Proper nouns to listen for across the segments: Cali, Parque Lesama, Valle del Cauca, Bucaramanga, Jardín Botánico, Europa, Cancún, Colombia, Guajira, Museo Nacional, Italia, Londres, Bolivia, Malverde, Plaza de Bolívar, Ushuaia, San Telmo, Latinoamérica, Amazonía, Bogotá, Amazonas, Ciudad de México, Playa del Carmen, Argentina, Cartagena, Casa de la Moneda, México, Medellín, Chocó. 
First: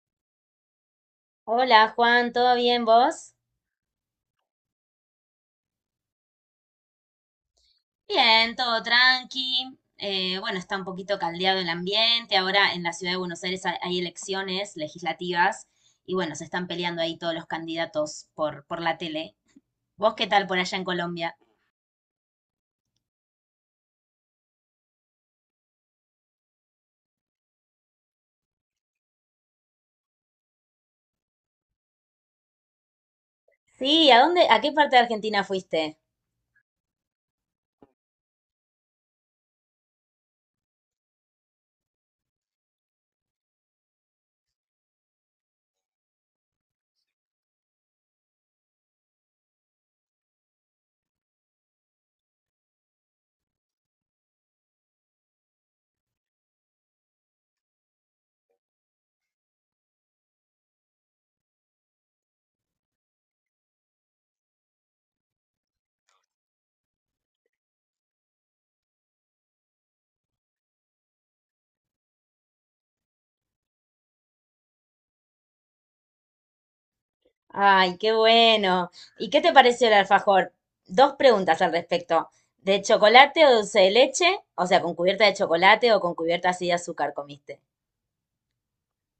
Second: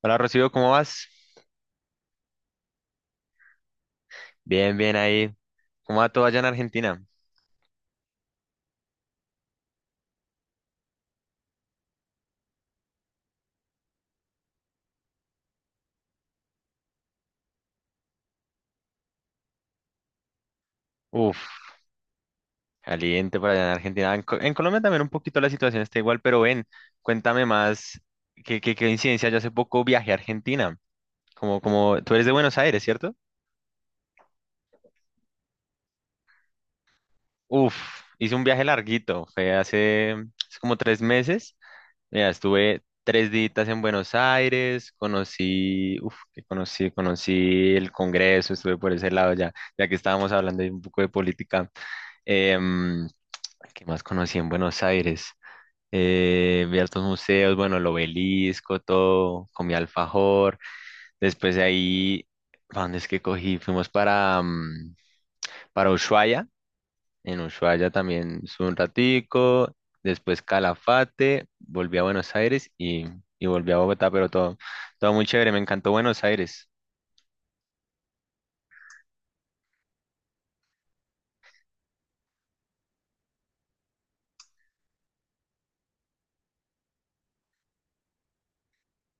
Hola Rocío, ¿cómo vas? Hola Juan, ¿todo bien vos? Bien, bien ahí. ¿Cómo va todo allá en Argentina? Bien, todo tranqui. Bueno, está un poquito caldeado el ambiente. Ahora en la ciudad de Buenos Aires hay elecciones legislativas y bueno, se están peleando ahí todos los candidatos por la tele. ¿Vos qué tal por allá en Colombia? Uf, caliente por allá en Argentina. En Colombia también un poquito la situación está igual, pero ven, cuéntame más. ¿Qué coincidencia? Yo hace poco viajé a Argentina. Como tú eres de Buenos Aires, ¿cierto? Sí, a qué parte de Argentina fuiste? Uf, hice un viaje larguito. Fue hace como 3 meses. Mira, estuve 3 días en Buenos Aires. Conocí, uf, que conocí, conocí el Congreso. Estuve por ese lado ya, ya que estábamos hablando ahí un poco de política. Em, ¿Qué más conocí en Buenos Aires? Vi altos museos, bueno, el obelisco, todo, comí alfajor. Después de ahí, ¿pa' dónde es que cogí? Fuimos para Ushuaia. En Ushuaia también estuve un ratico. Después Calafate, volví a Buenos Aires y volví a Bogotá, pero todo, todo muy chévere. Me encantó Buenos Aires. Ay, qué bueno. ¿Y qué te pareció el alfajor? Dos preguntas al respecto. ¿De chocolate o dulce de leche? O sea, ¿con cubierta de chocolate o con cubierta así de azúcar comiste?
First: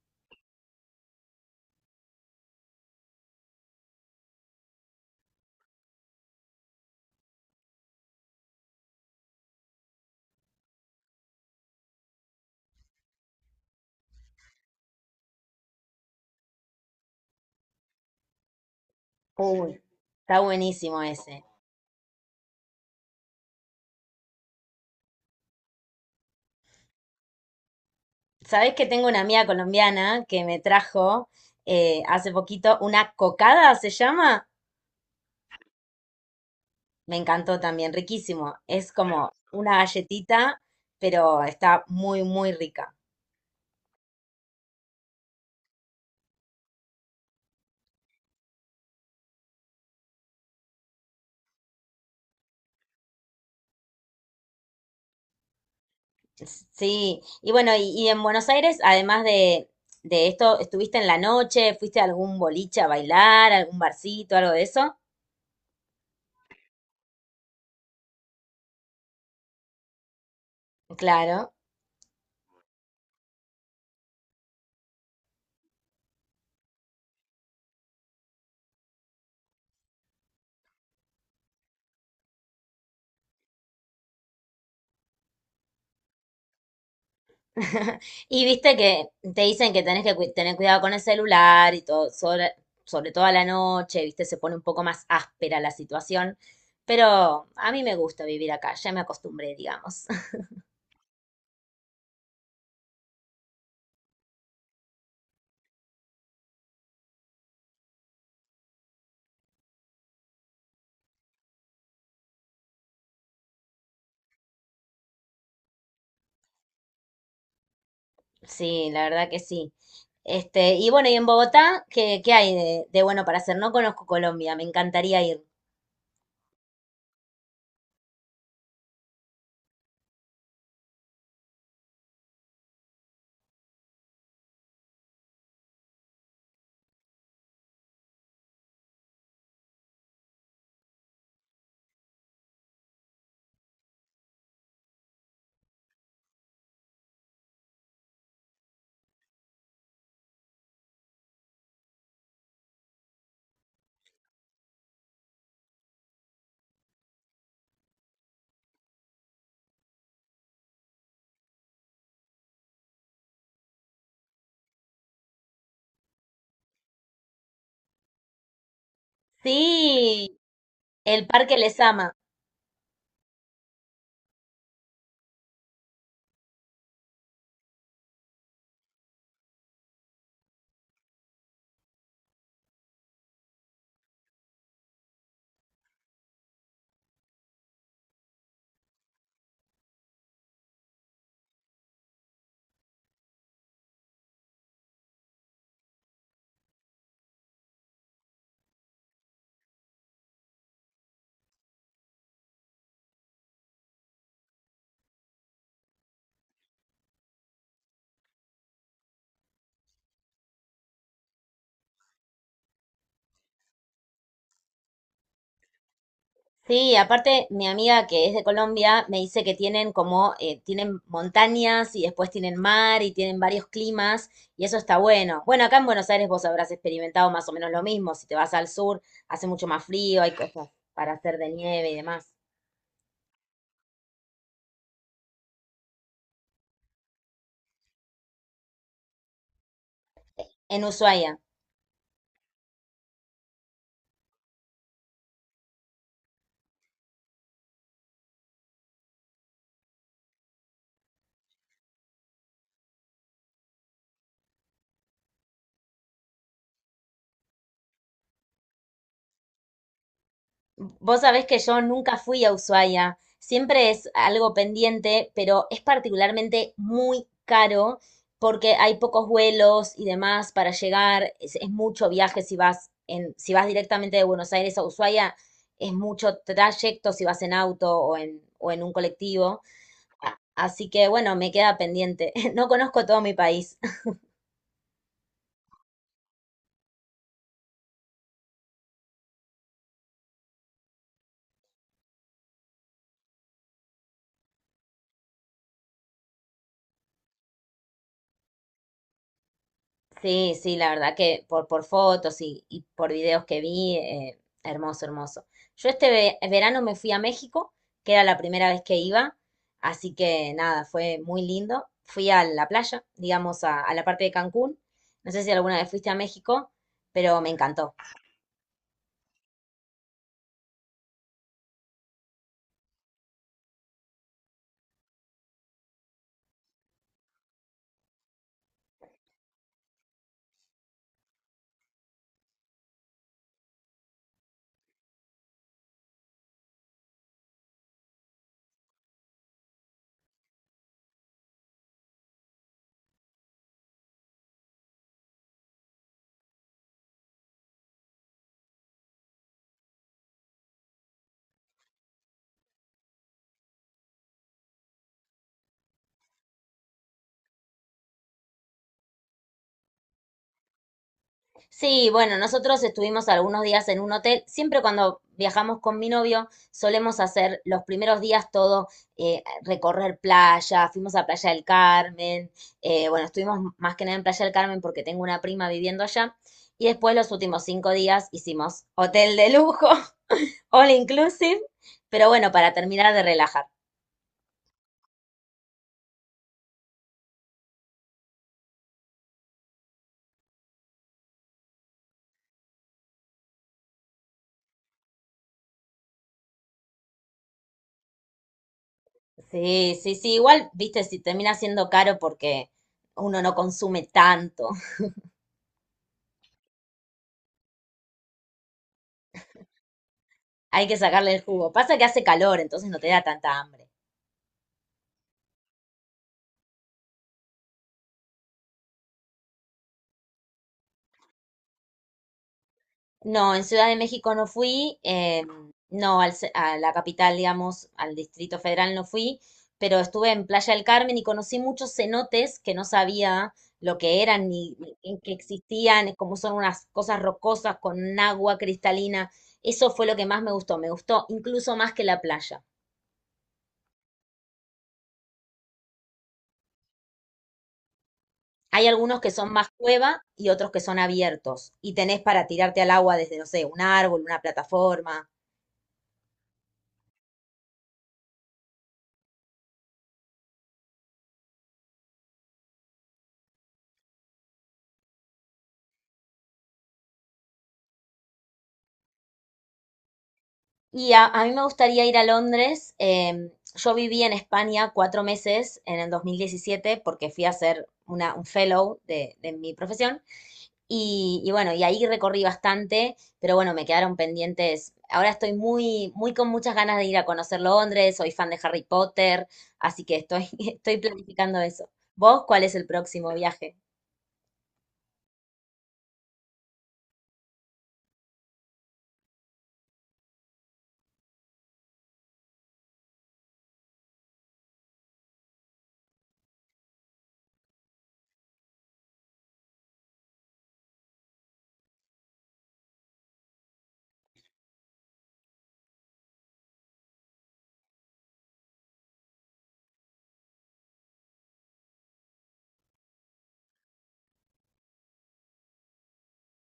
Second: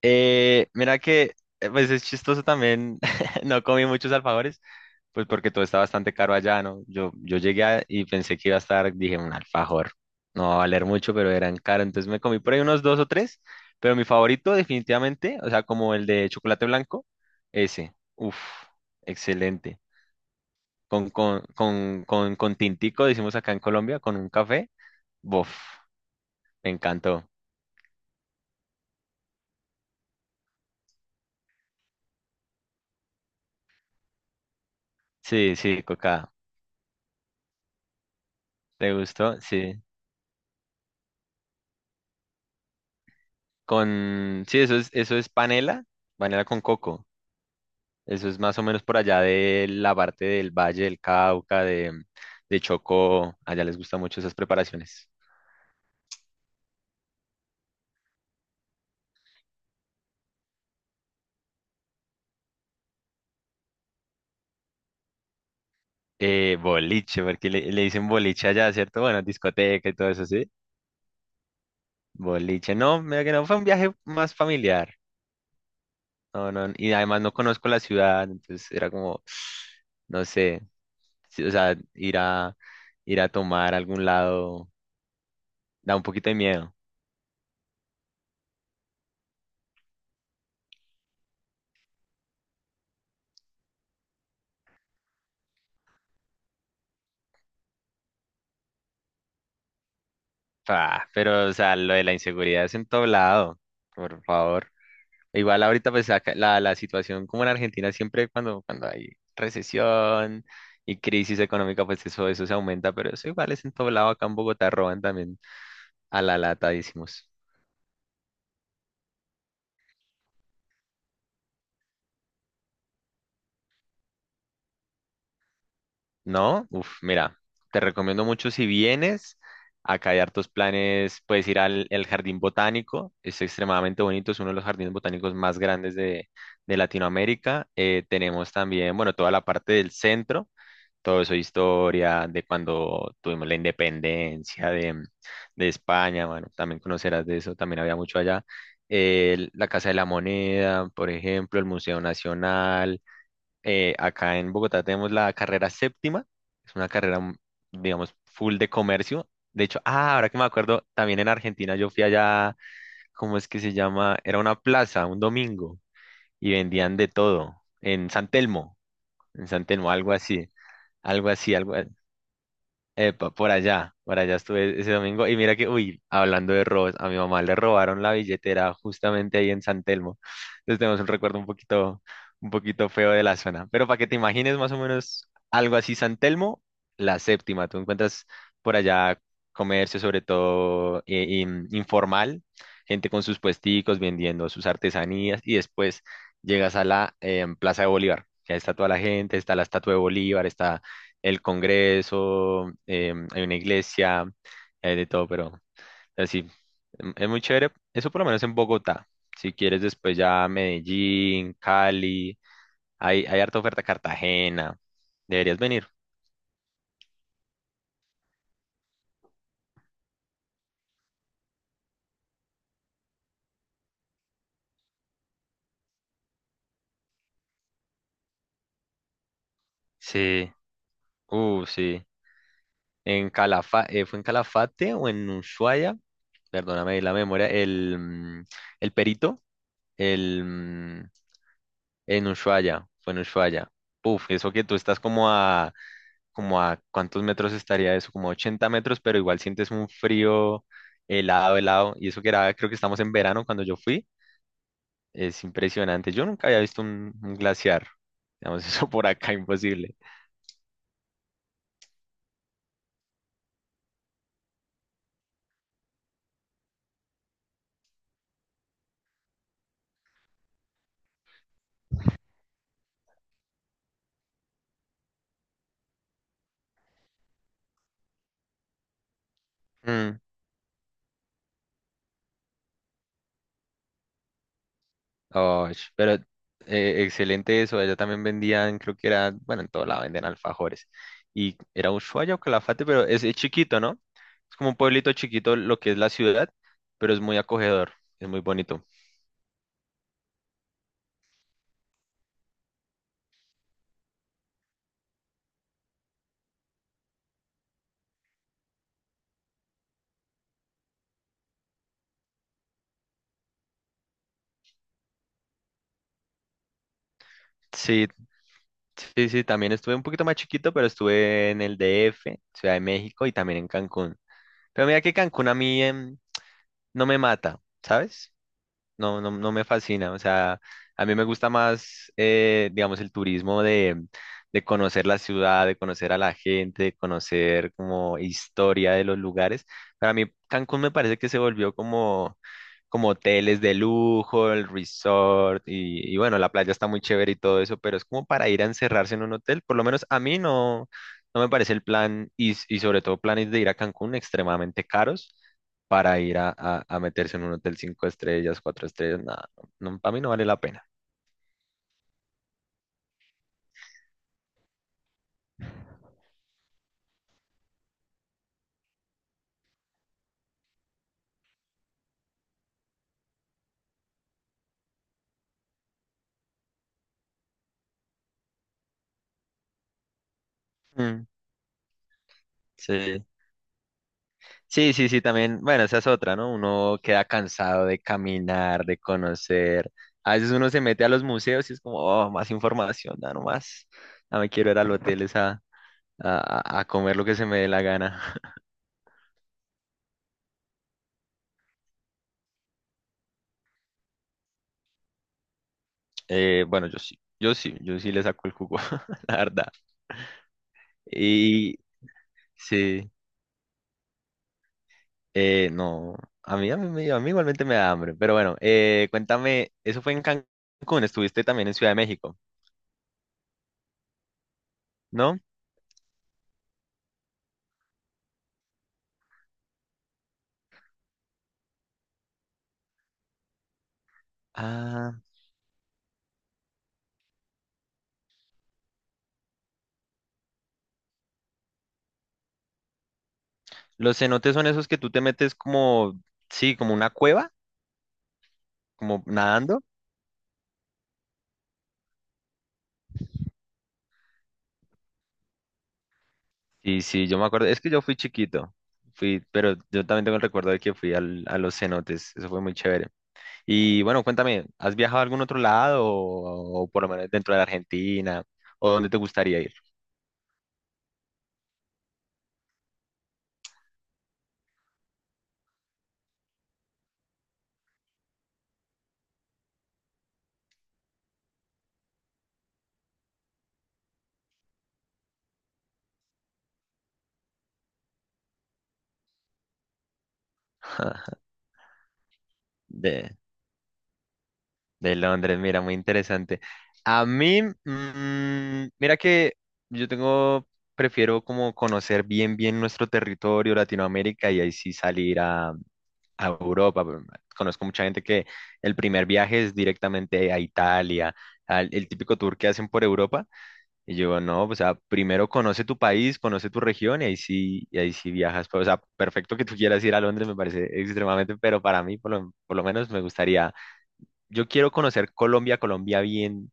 Mira que, pues es chistoso también. No comí muchos alfajores. Pues porque todo está bastante caro allá, ¿no? Yo llegué y pensé que iba a estar, dije, un alfajor. No va a valer mucho, pero eran caros. Entonces me comí por ahí unos dos o tres, pero mi favorito definitivamente, o sea, como el de chocolate blanco, ese. Uf, Uy, excelente. está buenísimo Con, con, ese. con, con, con tintico, decimos acá en Colombia, con un café. Bof, me encantó. Sabés que tengo una amiga colombiana que me trajo hace poquito una cocada, se llama. Sí, sí, coca. Me encantó también, riquísimo. Es ¿Te como gustó? una Sí. galletita, pero está muy rica. Sí, eso es, panela, panela con coco. Eso es más o menos por allá de la parte del Valle del Cauca, de Chocó. Allá les gustan mucho esas preparaciones. Sí, y bueno, y en Buenos Aires, además de esto, ¿estuviste en la noche? ¿Fuiste a algún boliche a bailar, algún barcito, algo de eso? Boliche, porque le dicen boliche allá, ¿cierto? Bueno, discoteca y todo eso, ¿sí? Claro. Boliche, no, mira que no, fue un viaje más familiar. No, no, y además no conozco la ciudad, entonces era como, no sé, sí, o sea, ir a, tomar a algún lado da un poquito de miedo. Y viste que te dicen que tenés que tener cuidado con el celular y todo, sobre todo a la noche, viste, se pone un poco más áspera la situación, pero a mí me gusta vivir acá, ya me acostumbré, digamos. Ah, pero, o sea, lo de la inseguridad es en todo lado, por favor. Igual ahorita pues acá la situación como en Argentina siempre cuando hay recesión y crisis económica pues eso se aumenta, pero eso igual es en todo lado, acá en Bogotá roban también a la lata, decimos. Sí, la verdad que sí. Este, y bueno, y en Bogotá, ¿qué hay de bueno para hacer? No conozco Colombia, me encantaría ir. ¿No? Uf, mira, te recomiendo mucho si vienes, acá hay hartos planes, puedes ir al el Jardín Botánico, es extremadamente bonito, es uno de los jardines botánicos más grandes de Latinoamérica. Tenemos también, bueno, toda la parte del centro. Todo eso, historia de cuando tuvimos la independencia de España, bueno, también conocerás de eso, también había mucho allá. La Casa de la Moneda, por ejemplo, el Museo Nacional. Acá en Bogotá tenemos la carrera séptima, es una carrera, digamos, full de comercio. De hecho, ah, ahora que me acuerdo, también en Argentina yo fui allá, ¿cómo es que se llama? Era una plaza, un domingo, y vendían de todo, en San Telmo, algo Sí, así. el Algo así, Parque algo. Lesama. Epa, por allá estuve ese domingo y mira que, uy, hablando de robos, a mi mamá le robaron la billetera justamente ahí en San Telmo. Entonces tenemos un recuerdo un poquito feo de la zona. Pero para que te imagines más o menos algo así, San Telmo, la séptima, tú encuentras por allá comercio sobre todo informal, gente con sus puesticos vendiendo sus artesanías y después llegas a la Plaza de Bolívar, que está toda la gente, está la estatua de Bolívar, está el Congreso, hay una iglesia, hay de todo, pero así, es muy chévere. Eso por lo menos en Bogotá. Si quieres después ya Medellín, Cali, hay harta oferta Cartagena. Deberías venir. Sí, aparte mi amiga que es de Colombia me dice que tienen como, tienen montañas y después tienen mar y tienen varios climas y eso está bueno. Bueno, acá en Buenos Aires vos habrás experimentado más o menos lo mismo. Si te vas al sur, hace mucho más frío, hay Sí, cosas para hacer de nieve y sí. demás. En Calafa ¿Fue en Calafate o en Ushuaia? Perdóname ahí la memoria. El Perito, el, En mm, Ushuaia. en Ushuaia, fue en Ushuaia. Uf, eso que tú estás como a cuántos metros estaría eso, como 80 metros, pero igual sientes un frío helado, helado, y eso que era, creo que estamos en verano cuando yo fui, es impresionante. Yo nunca había visto un glaciar, digamos, eso por acá imposible. Vos sabés que yo nunca fui a Ushuaia, siempre es algo pendiente, pero es particularmente muy caro porque hay pocos vuelos y demás para llegar, es mucho viaje si si vas directamente de Buenos Aires a Ushuaia, es mucho trayecto si vas en auto o en un colectivo. Mm, Así que bueno, me queda pendiente. No conozco todo mi país. oh, pero excelente eso, allá también vendían, creo que era, bueno, en todo lado venden alfajores, y era Ushuaia o Calafate, pero es chiquito, ¿no? Es como un pueblito chiquito lo que es la ciudad, pero es muy acogedor, es muy bonito. Sí, sí, la verdad que por fotos y por videos que vi, hermoso, hermoso. Yo este verano me fui a México, que era la primera vez que iba, así que nada, fue muy lindo. Fui a la playa, digamos, a la parte de Cancún. No sé si alguna vez fuiste a México, pero me encantó. Sí, sí, sí, también estuve un poquito más chiquito, pero estuve en el DF, Ciudad de México y también en Cancún. Pero mira que Cancún a mí no me mata, ¿sabes? No, no, no me fascina. O sea, a mí me gusta más, digamos, el turismo de, conocer la ciudad, de conocer a la gente, de conocer como historia de los lugares. Para mí, Cancún me parece que se volvió como hoteles de lujo, el resort, y bueno, la playa está muy chévere y todo eso, pero es como para ir a encerrarse en un hotel. Por lo menos a mí no me parece el plan, y sobre todo planes de ir a Cancún extremadamente caros para ir a meterse en un hotel cinco estrellas, cuatro estrellas, nada, no, no, para mí no vale la pena. Sí, bueno, nosotros estuvimos algunos días en un hotel. Siempre cuando viajamos con mi novio, solemos hacer los primeros días todo, recorrer playa, fuimos a Playa del Carmen, bueno, estuvimos más que nada en Playa del Carmen porque tengo una prima viviendo allá. Y después los últimos 5 días hicimos hotel de lujo, all Mm, inclusive, pero bueno, para terminar de sí, relajar. sí, sí, sí, también, bueno, esa es otra, ¿no? Uno queda cansado de caminar, de conocer. A veces uno se mete a los museos y es como, oh, más información, da nomás. No me quiero ir al hotel es a, a comer lo que se me dé la gana. Sí, sí, sí, igual, viste, si termina siendo caro porque uno no consume tanto. Bueno, yo sí, yo sí, yo sí le saco el jugo, la verdad. Hay que sacarle el jugo. Y Pasa que hace calor, entonces no te sí. da tanta hambre. No, a mí, a mí igualmente me da hambre, pero bueno, cuéntame, eso fue en Cancún, estuviste también en Ciudad de México, No, en Ciudad de México no fui, ¿no? No al a la capital, digamos, al Distrito Federal no fui, pero estuve en Playa del Carmen y conocí muchos cenotes que no sabía lo que eran ni Ah, en que existían, como son unas cosas rocosas con agua cristalina. Eso fue lo que más me gustó incluso más que la playa. los cenotes son esos que tú te metes como, sí, como una cueva, Hay algunos como que son más nadando. cueva y otros que son abiertos y tenés para tirarte al agua desde, no sé, un árbol, una plataforma. Sí, sí, yo me acuerdo, es que yo fui chiquito, fui, pero yo también tengo el recuerdo de que fui a los cenotes, eso fue muy chévere. Y bueno, cuéntame, ¿has viajado a algún otro lado o por lo menos dentro de la Argentina o dónde te gustaría ir? Y a mí me gustaría ir a Londres. Em, yo viví en España 4 meses en el 2017 porque fui a hacer un fellow de mi profesión. Y bueno, y ahí recorrí bastante, pero bueno, me quedaron pendientes. Ahora estoy muy, muy con muchas ganas de ir a conocer Londres. Soy fan de Harry Potter, así que estoy, estoy planificando eso. ¿Vos cuál es el próximo De- viaje? De Londres, mira, muy interesante. A mí, mira que yo tengo, prefiero como conocer bien, bien nuestro territorio, Latinoamérica, y ahí sí salir a, Europa. Pero conozco mucha gente que el primer viaje es directamente a Italia, el típico tour que hacen por Europa. Y yo, no, o sea, primero conoce tu país, conoce tu región, y ahí sí viajas. Pero, o sea, perfecto que tú quieras ir a Londres, me parece extremadamente, pero para mí, por lo menos, me gustaría yo quiero conocer Colombia, Colombia bien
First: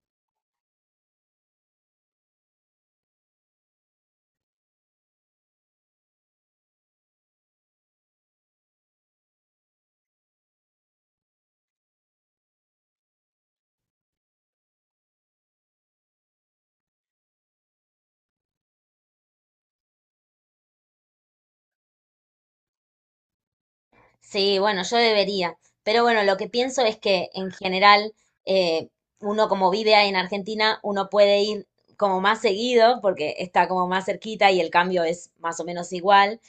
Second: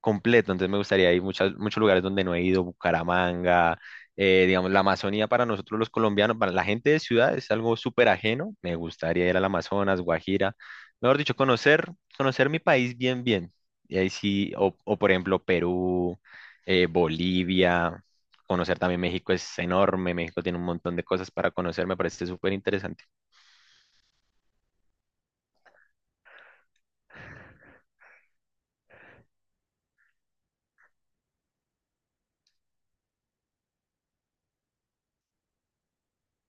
completo, entonces me gustaría ir muchos lugares donde no he ido, Bucaramanga, digamos, la Amazonía para nosotros los colombianos, para la gente de ciudad es algo súper ajeno, me gustaría ir al Amazonas, Guajira, mejor dicho, conocer, mi país bien, bien, y ahí sí, o por ejemplo Perú, Bolivia, conocer también México es enorme, México tiene un montón de cosas para conocer, me parece súper interesante. Sí, bueno, yo debería. Pero bueno, lo que pienso es que en general, eh, uno como vive en Argentina, uno puede ir como más seguido porque está como más cerquita y el cambio es más o menos igual.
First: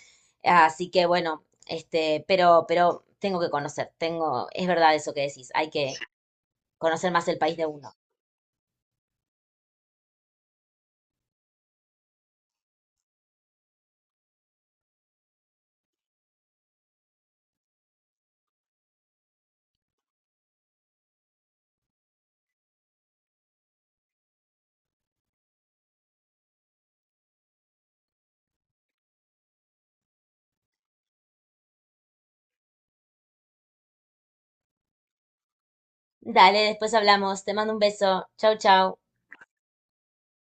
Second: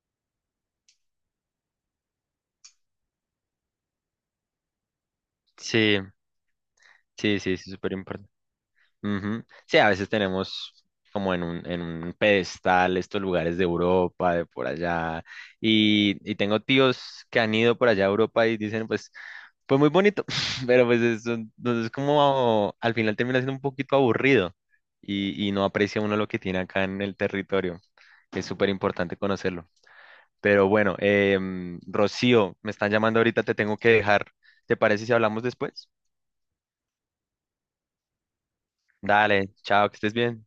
Así que bueno, este, pero tengo que conocer, tengo, es verdad eso que decís, hay que Sí, conocer más el sí, sí, país de sí, súper uno. importante. Ujú. Sí, a veces tenemos como en un pedestal estos lugares de Europa, de por allá, y tengo tíos que han ido por allá a Europa y dicen, pues, muy bonito, pero entonces como al final termina siendo un poquito aburrido y no aprecia uno lo que tiene acá en el territorio. Es súper importante conocerlo. Pero bueno, Rocío, me están llamando ahorita, te tengo que dejar. ¿Te parece si hablamos después? Dale, después hablamos, te mando un beso, chau, chau. Dale, chao, que estés bien.